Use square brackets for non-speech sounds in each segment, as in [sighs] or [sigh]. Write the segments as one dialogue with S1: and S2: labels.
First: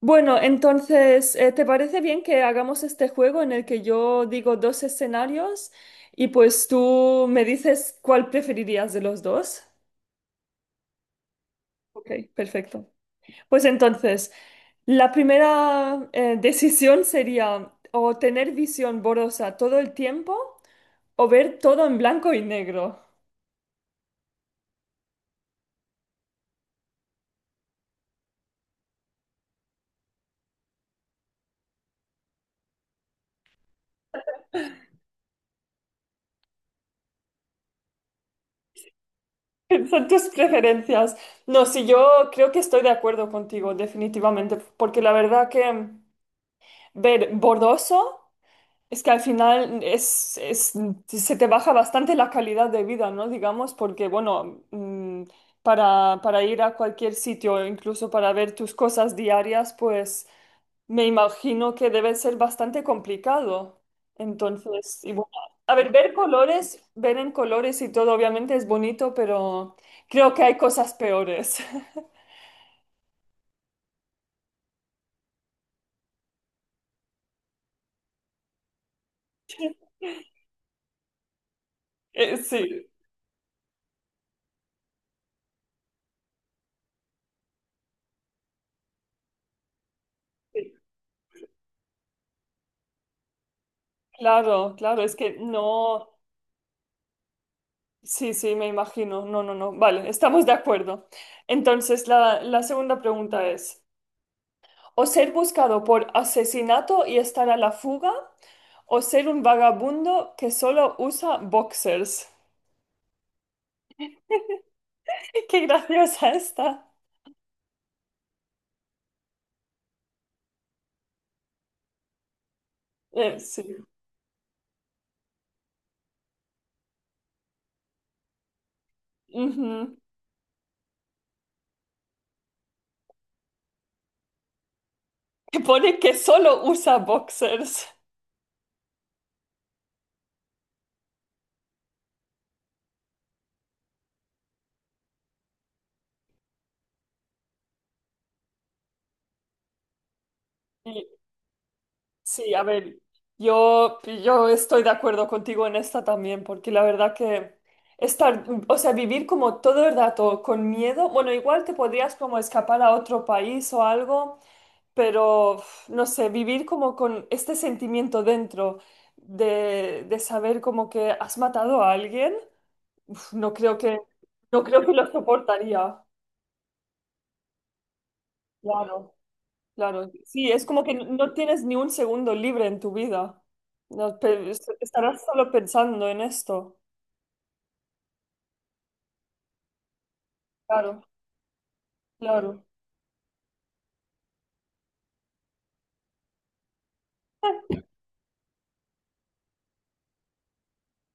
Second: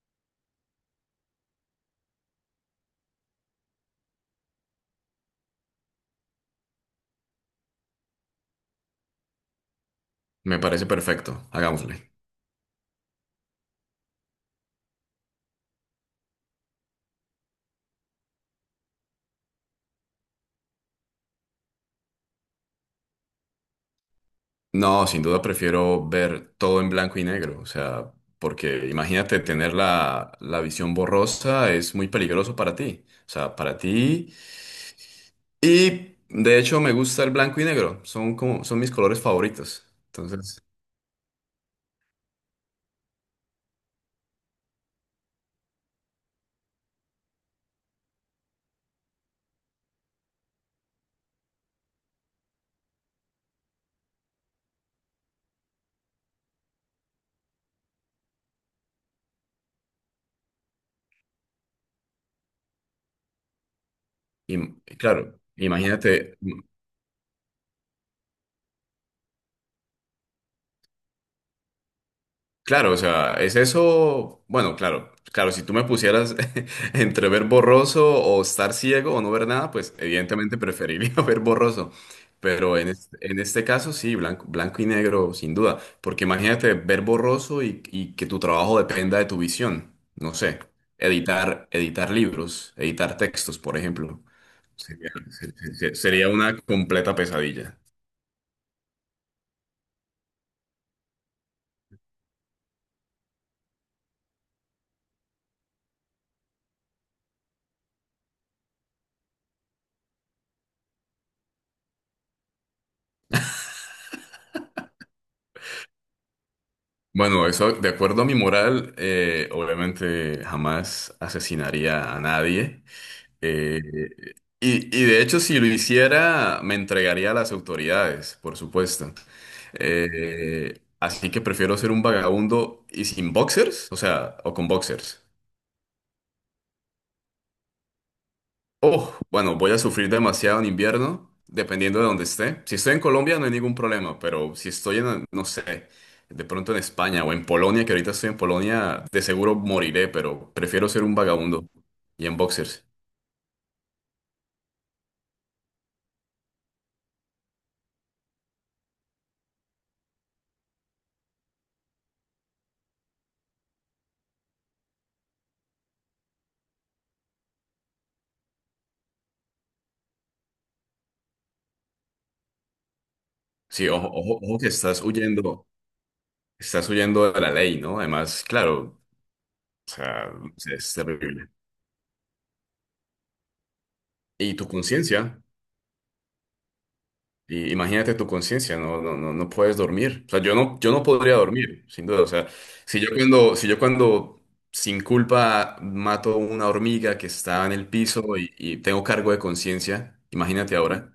S1: Bueno, entonces, ¿te parece bien que hagamos este juego en el que yo digo dos escenarios y pues tú me dices cuál preferirías de los dos?
S2: Me parece perfecto, hagámosle.
S1: Ok, perfecto. Pues entonces, la primera decisión sería o tener visión borrosa todo el tiempo o ver todo en blanco y negro.
S2: No, sin duda prefiero ver todo en blanco y negro, o sea, porque imagínate tener la visión borrosa es muy peligroso para ti, o sea, para ti. Y de hecho me gusta el blanco y negro, son como, son mis colores favoritos.
S1: [laughs] Son tus
S2: Entonces,
S1: preferencias. No, sí, yo creo que estoy de acuerdo contigo, definitivamente, porque la verdad que ver borroso. Es que al final se te baja bastante la calidad de vida, ¿no? Digamos, porque, bueno, para ir a cualquier sitio, incluso para ver tus cosas diarias, pues me imagino que debe ser bastante complicado. Entonces, y bueno,
S2: claro,
S1: a ver, ver
S2: imagínate.
S1: colores, ver en colores y todo, obviamente es bonito, pero creo que hay cosas peores. [laughs]
S2: Claro, o sea, es eso, bueno, claro, claro, si tú me pusieras [laughs] entre ver borroso o estar ciego o no ver nada, pues evidentemente preferiría [laughs] ver borroso, pero
S1: Sí,
S2: en este caso sí, blanco, blanco y negro, sin duda, porque imagínate ver borroso y que tu trabajo dependa de tu visión, no sé,
S1: sí,
S2: editar libros, editar textos, por ejemplo,
S1: claro, claro,
S2: sería,
S1: es que
S2: se- se- se-
S1: no.
S2: sería una completa pesadilla.
S1: Sí, sí, me imagino. No, no, no. Vale, estamos de acuerdo. Entonces, la segunda pregunta es, o ser buscado por asesinato y estar a la fuga, o ser un vagabundo que solo usa boxers. [laughs] Qué graciosa esta.
S2: Bueno, eso, de acuerdo a mi moral, obviamente jamás asesinaría a nadie. Eh,
S1: Sí.
S2: y de hecho, si lo hiciera, me entregaría a las autoridades, por supuesto.
S1: Ujú.
S2: Así que prefiero ser un vagabundo y sin boxers, o sea, o con boxers.
S1: Que pone que solo usa boxers.
S2: Oh, bueno, voy a sufrir demasiado en invierno, dependiendo de dónde esté. Si estoy en Colombia no hay ningún problema, pero si estoy en, no sé, de pronto en España o en Polonia, que ahorita estoy en Polonia, de seguro moriré, pero prefiero ser un vagabundo y en
S1: Sí, a
S2: boxers.
S1: ver, yo estoy de acuerdo contigo en esta también, porque la verdad que estar, o sea, vivir como todo el rato con miedo, bueno, igual te podrías como escapar a otro país o algo, pero uf, no sé, vivir como con este sentimiento dentro de saber como que has matado a alguien, uf, no creo
S2: Sí,
S1: que,
S2: ojo, ojo, ojo
S1: no
S2: que
S1: creo que lo soportaría,
S2: estás huyendo de la ley, ¿no? Además, claro,
S1: claro.
S2: o
S1: Claro,
S2: sea,
S1: sí, es como
S2: es
S1: que no
S2: terrible.
S1: tienes ni un segundo libre en tu vida. No,
S2: ¿Y tu
S1: estarás
S2: conciencia?
S1: solo pensando en esto.
S2: Y imagínate tu conciencia, no, no, no, no puedes dormir. O sea, yo no, yo
S1: Claro,
S2: no podría dormir, sin duda. O sea,
S1: claro.
S2: si yo cuando sin culpa mato una hormiga que está en el piso y tengo cargo de conciencia, imagínate ahora.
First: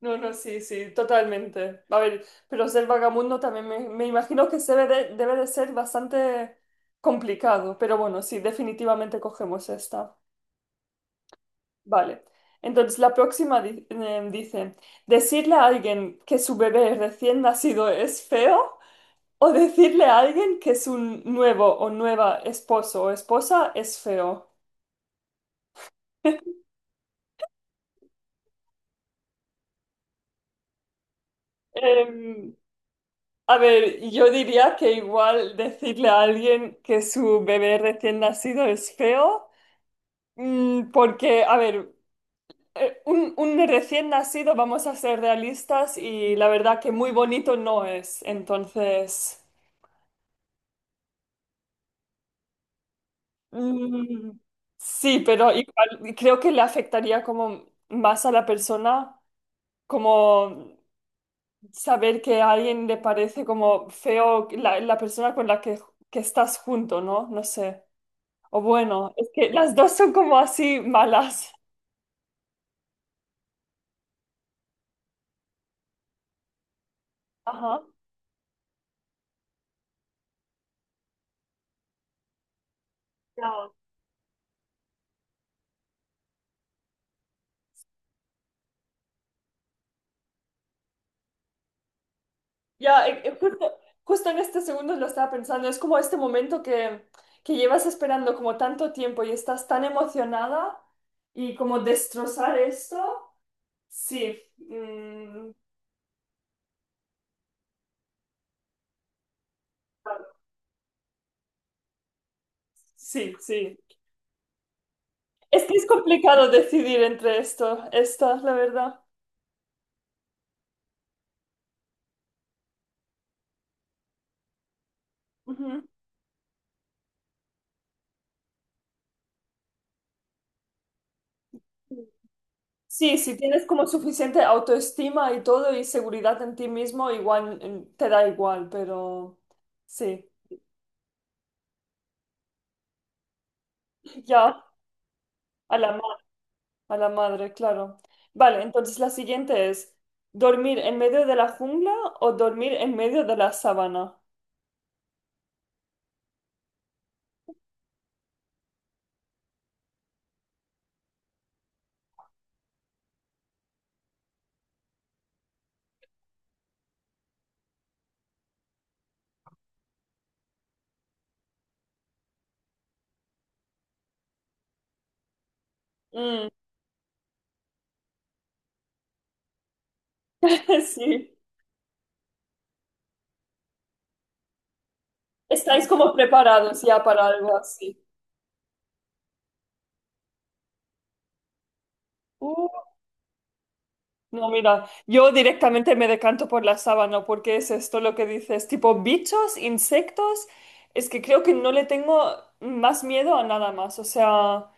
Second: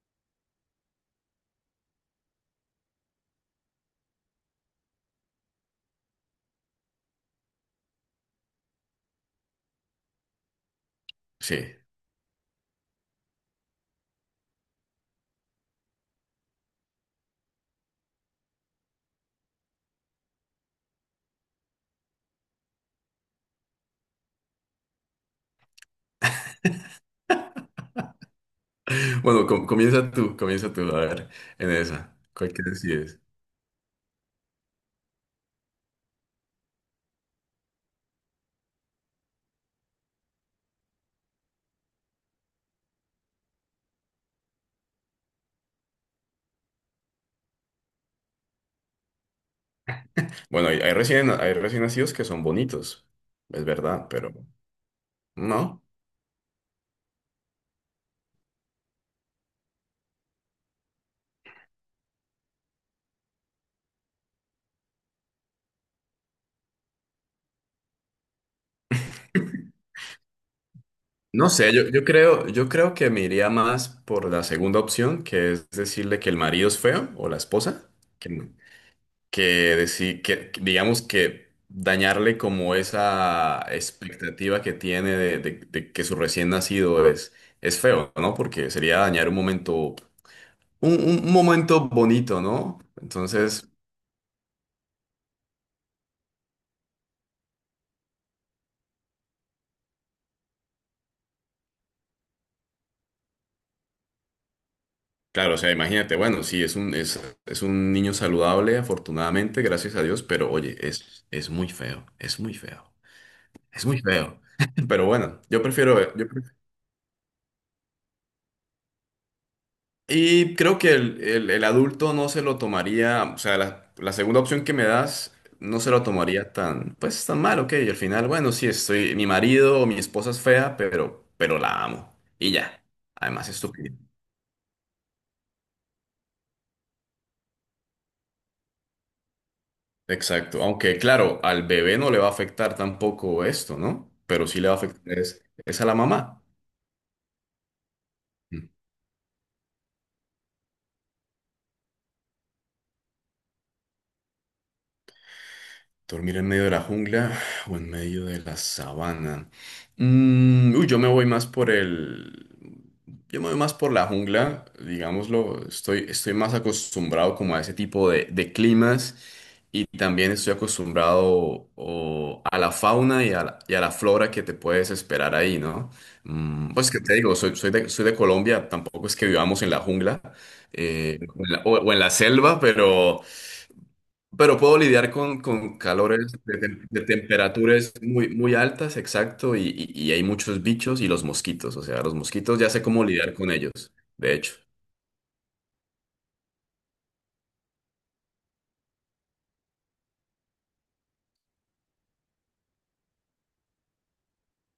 S1: No, no, sí, sí, totalmente. A ver, pero ser vagabundo también me imagino que se debe de ser bastante complicado. Pero bueno, sí, definitivamente cogemos esta.
S2: Sí. [laughs]
S1: Vale. Entonces, la próxima dice, decirle a alguien que su bebé recién nacido es feo o decirle a alguien que su nuevo o nueva esposo o esposa es feo. [laughs]
S2: Bueno, comienza tú, a ver, en esa. ¿Cuál
S1: Em,
S2: que decides?
S1: a ver, yo diría que igual decirle a alguien que su bebé recién nacido es feo, mm, porque, a ver, un recién nacido, vamos a ser realistas, y la verdad que muy bonito no es. Entonces,
S2: Bueno, hay recién nacidos que son bonitos, es verdad, pero
S1: mm, sí, pero
S2: no.
S1: igual creo que le afectaría como más a la persona, como saber que a alguien le parece como feo la persona con la que estás junto, ¿no? No sé. O bueno, es que las dos son como así
S2: No
S1: malas.
S2: sé, yo creo que me iría más por la segunda opción, que es decirle que el marido es feo o la
S1: Ajá.
S2: esposa, que, que que digamos que dañarle como esa
S1: Ya,
S2: expectativa que tiene de que su recién nacido es feo, ¿no? Porque sería dañar un momento, un momento bonito, ¿no?
S1: ya,
S2: Entonces,
S1: justo en este segundo lo estaba pensando. Es como este momento que llevas esperando como tanto tiempo y estás tan emocionada y como destrozar esto. Sí. Mm,
S2: claro, o sea, imagínate, bueno, sí, es un niño saludable, afortunadamente, gracias a Dios, pero oye, es muy feo, es muy feo.
S1: sí, sí.
S2: Es muy feo. [laughs] Pero bueno, yo
S1: Es que es
S2: prefiero, yo
S1: complicado
S2: pref-
S1: decidir entre esto, esta, la verdad.
S2: Y creo que el adulto no se lo tomaría, o sea, la segunda opción que me das no
S1: Ujú.
S2: se lo tomaría tan, pues tan mal, ok. Y al final, bueno, sí, estoy, mi marido o mi esposa es fea, pero la amo. Y ya.
S1: Sí, si
S2: Además,
S1: tienes como
S2: estúpido.
S1: suficiente autoestima y todo y seguridad en ti mismo, igual te da igual, pero sí,
S2: Exacto. Aunque, claro, al bebé no le va a afectar tampoco esto, ¿no? Pero sí
S1: ya
S2: le va a afectar es,
S1: a
S2: es a
S1: la,
S2: la
S1: ma-
S2: mamá.
S1: a la madre, claro. Vale, entonces la siguiente es, ¿dormir en medio de la jungla o dormir en medio de la sabana?
S2: Dormir en medio de la jungla [sighs] o en medio de la sabana. Uy, yo me voy más por el. Yo me voy más por la jungla, digámoslo. Estoy más acostumbrado como a ese tipo de climas y también estoy acostumbrado a la, fauna y a la flora que te puedes esperar ahí, ¿no?
S1: Mm,
S2: Pues que te digo, soy de Colombia, tampoco es que vivamos en la jungla
S1: [laughs] sí,
S2: o en la selva, pero. Pero puedo lidiar con
S1: estáis como
S2: calores de,
S1: preparados
S2: tem- de
S1: ya para algo
S2: temperaturas
S1: así.
S2: muy, muy altas, exacto, y hay muchos bichos y los mosquitos, o sea, los mosquitos ya sé cómo lidiar con ellos, de
S1: No,
S2: hecho.
S1: mira, yo directamente me decanto por la sábana porque es esto lo que dices, tipo bichos, insectos, es que creo que no le tengo más miedo a nada más, o sea,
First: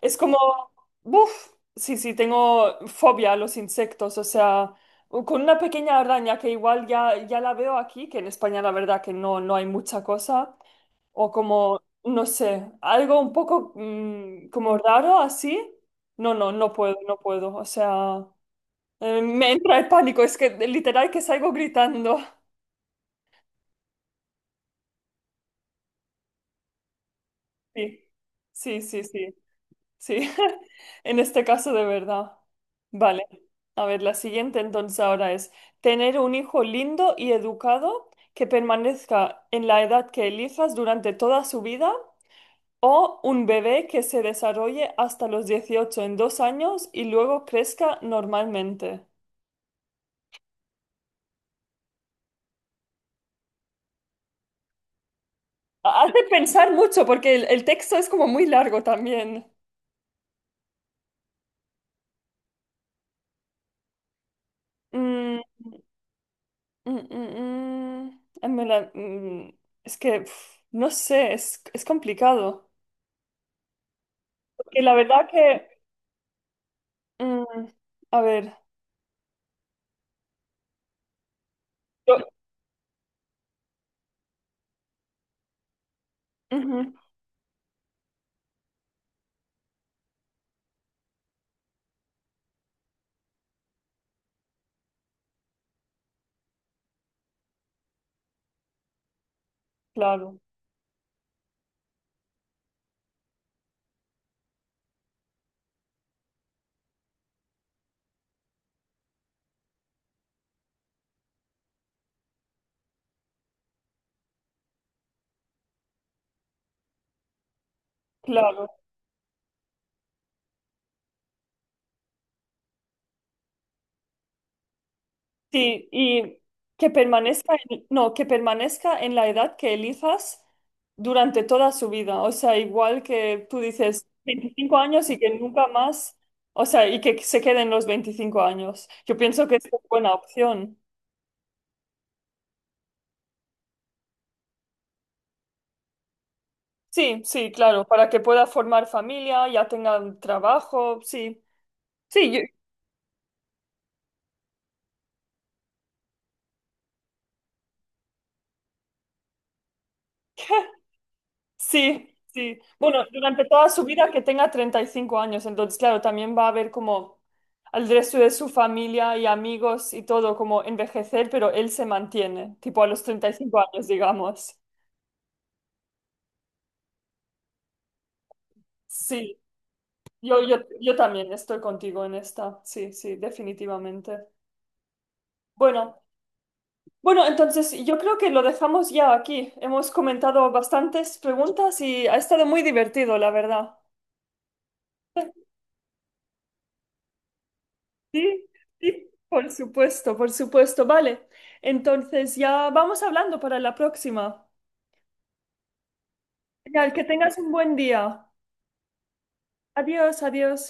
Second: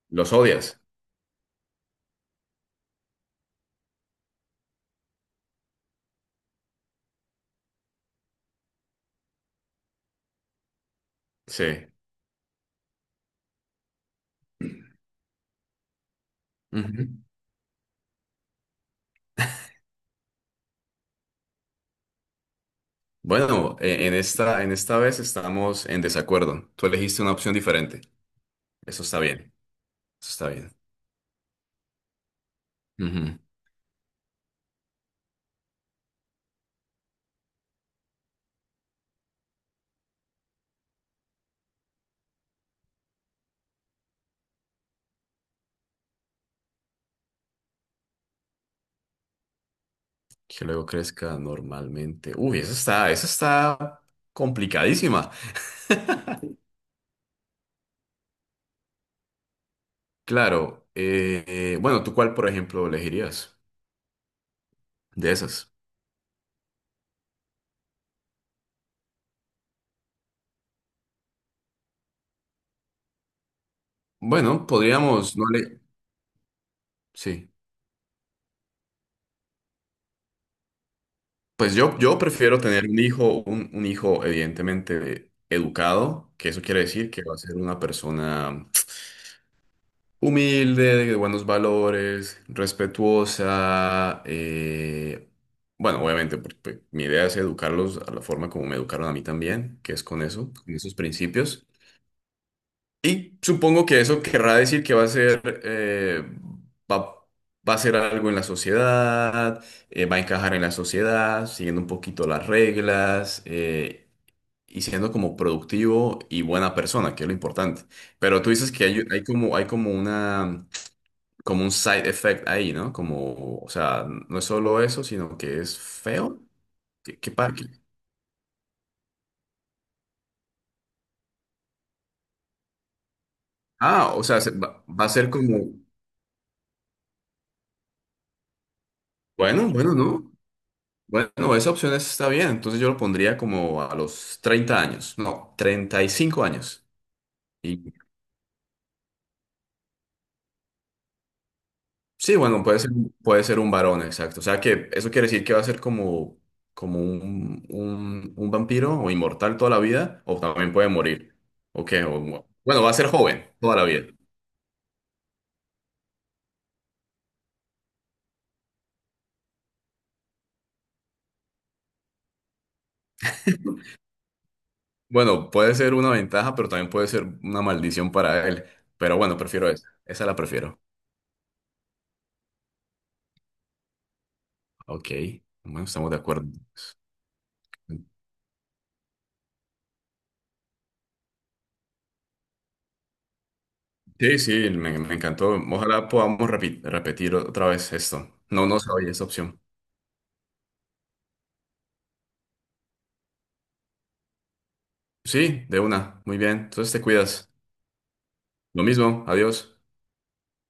S1: es
S2: ¿Los
S1: como,
S2: odias?
S1: uff, sí, sí, tengo fobia a los insectos, o sea, con una pequeña araña que igual ya, ya la veo aquí, que en España la verdad que no, no hay mucha cosa, o
S2: Sí.
S1: como, no sé, algo un poco como raro así, no, no, no puedo,
S2: Ujú.
S1: no puedo, o sea... me entra el pánico, es que literal que salgo gritando.
S2: Bueno, en esta vez estamos en desacuerdo. Tú elegiste una opción diferente.
S1: Sí, sí,
S2: Eso
S1: sí,
S2: está
S1: sí,
S2: bien,
S1: sí.
S2: eso está
S1: [laughs]
S2: bien.
S1: En este caso de verdad. Vale.
S2: Ujú.
S1: A ver, la siguiente entonces ahora es tener un hijo lindo y educado que permanezca en la edad que elijas durante toda su vida o un bebé que se desarrolle hasta los 18 en 2 años y luego crezca normalmente.
S2: Que luego crezca normalmente. Uy, eso está complicadísima.
S1: Hace pensar mucho porque el texto es como muy largo también.
S2: Claro, bueno, ¿tú cuál, por ejemplo, elegirías de
S1: Mm,
S2: esas?
S1: Mm. En verdad, mm, es que uf, no sé, es complicado.
S2: Bueno,
S1: Porque la verdad
S2: podríamos, no
S1: que,
S2: le.
S1: mm,
S2: Sí.
S1: a ver,
S2: Pues yo
S1: yo-
S2: prefiero tener un hijo, un hijo evidentemente educado, que eso quiere
S1: ujú,
S2: decir que va a ser una persona humilde, de buenos valores, respetuosa. Bueno, obviamente, porque mi idea es educarlos a la forma como me educaron a mí también, que es con
S1: claro,
S2: eso, con esos principios. Y supongo que eso querrá decir que va a ser, va, va a ser algo en la sociedad, va a encajar en la sociedad, siguiendo un poquito las reglas, y siendo como productivo y buena persona, que es lo importante. Pero tú
S1: claro,
S2: dices que hay como un side effect ahí, ¿no? Como, o sea, no es solo eso, sino que es
S1: sí, y
S2: feo.
S1: que
S2: ¿Qué, qué
S1: permanezca
S2: par- qué-
S1: en, no, que permanezca en la edad que elijas durante toda su vida. O sea, igual que tú dices
S2: Ah, o sea, se-
S1: 25
S2: va, va
S1: años
S2: a
S1: y
S2: ser
S1: que
S2: como,
S1: nunca más, o sea, y que se queden los 25 años. Yo pienso que es
S2: bueno,
S1: una
S2: bueno,
S1: buena
S2: ¿no?
S1: opción.
S2: Bueno, esa opción está bien, entonces yo lo pondría como a los 30 años, no, 35 años.
S1: Sí, sí, claro,
S2: Y
S1: para que pueda formar familia, ya tenga un trabajo, sí. Sí,
S2: sí,
S1: yo-
S2: bueno, puede ser un varón, exacto. O sea que eso quiere decir que va a ser como, como un vampiro o inmortal toda la vida, o también puede morir. Ok,
S1: sí, sí.
S2: bueno, va a
S1: Bueno,
S2: ser
S1: durante
S2: joven
S1: toda
S2: toda
S1: su
S2: la vida.
S1: vida que tenga 35 años, entonces, claro, también va a ver como al resto de su familia y amigos y todo, como envejecer, pero él se mantiene, tipo a los 35 años, digamos.
S2: Bueno, puede ser una ventaja, pero también puede ser una maldición para él. Pero bueno,
S1: Sí,
S2: prefiero esa, esa la prefiero.
S1: yo también estoy contigo en esta, sí, sí, definitivamente.
S2: Ok, bueno,
S1: Bueno.
S2: estamos de acuerdo.
S1: Bueno, entonces yo creo que lo dejamos ya aquí. Hemos comentado bastantes preguntas y ha estado muy divertido, la verdad.
S2: Sí, sí, me encantó. Ojalá podamos repetir otra vez esto.
S1: Sí,
S2: No, no se
S1: sí,
S2: oye esa
S1: por
S2: opción.
S1: supuesto, por supuesto. Vale, entonces ya vamos hablando para la próxima.
S2: Sí, de una. Muy bien.
S1: Genial,
S2: Entonces te
S1: que tengas un
S2: cuidas.
S1: buen día.
S2: Lo mismo. Adiós.
S1: Adiós, adiós.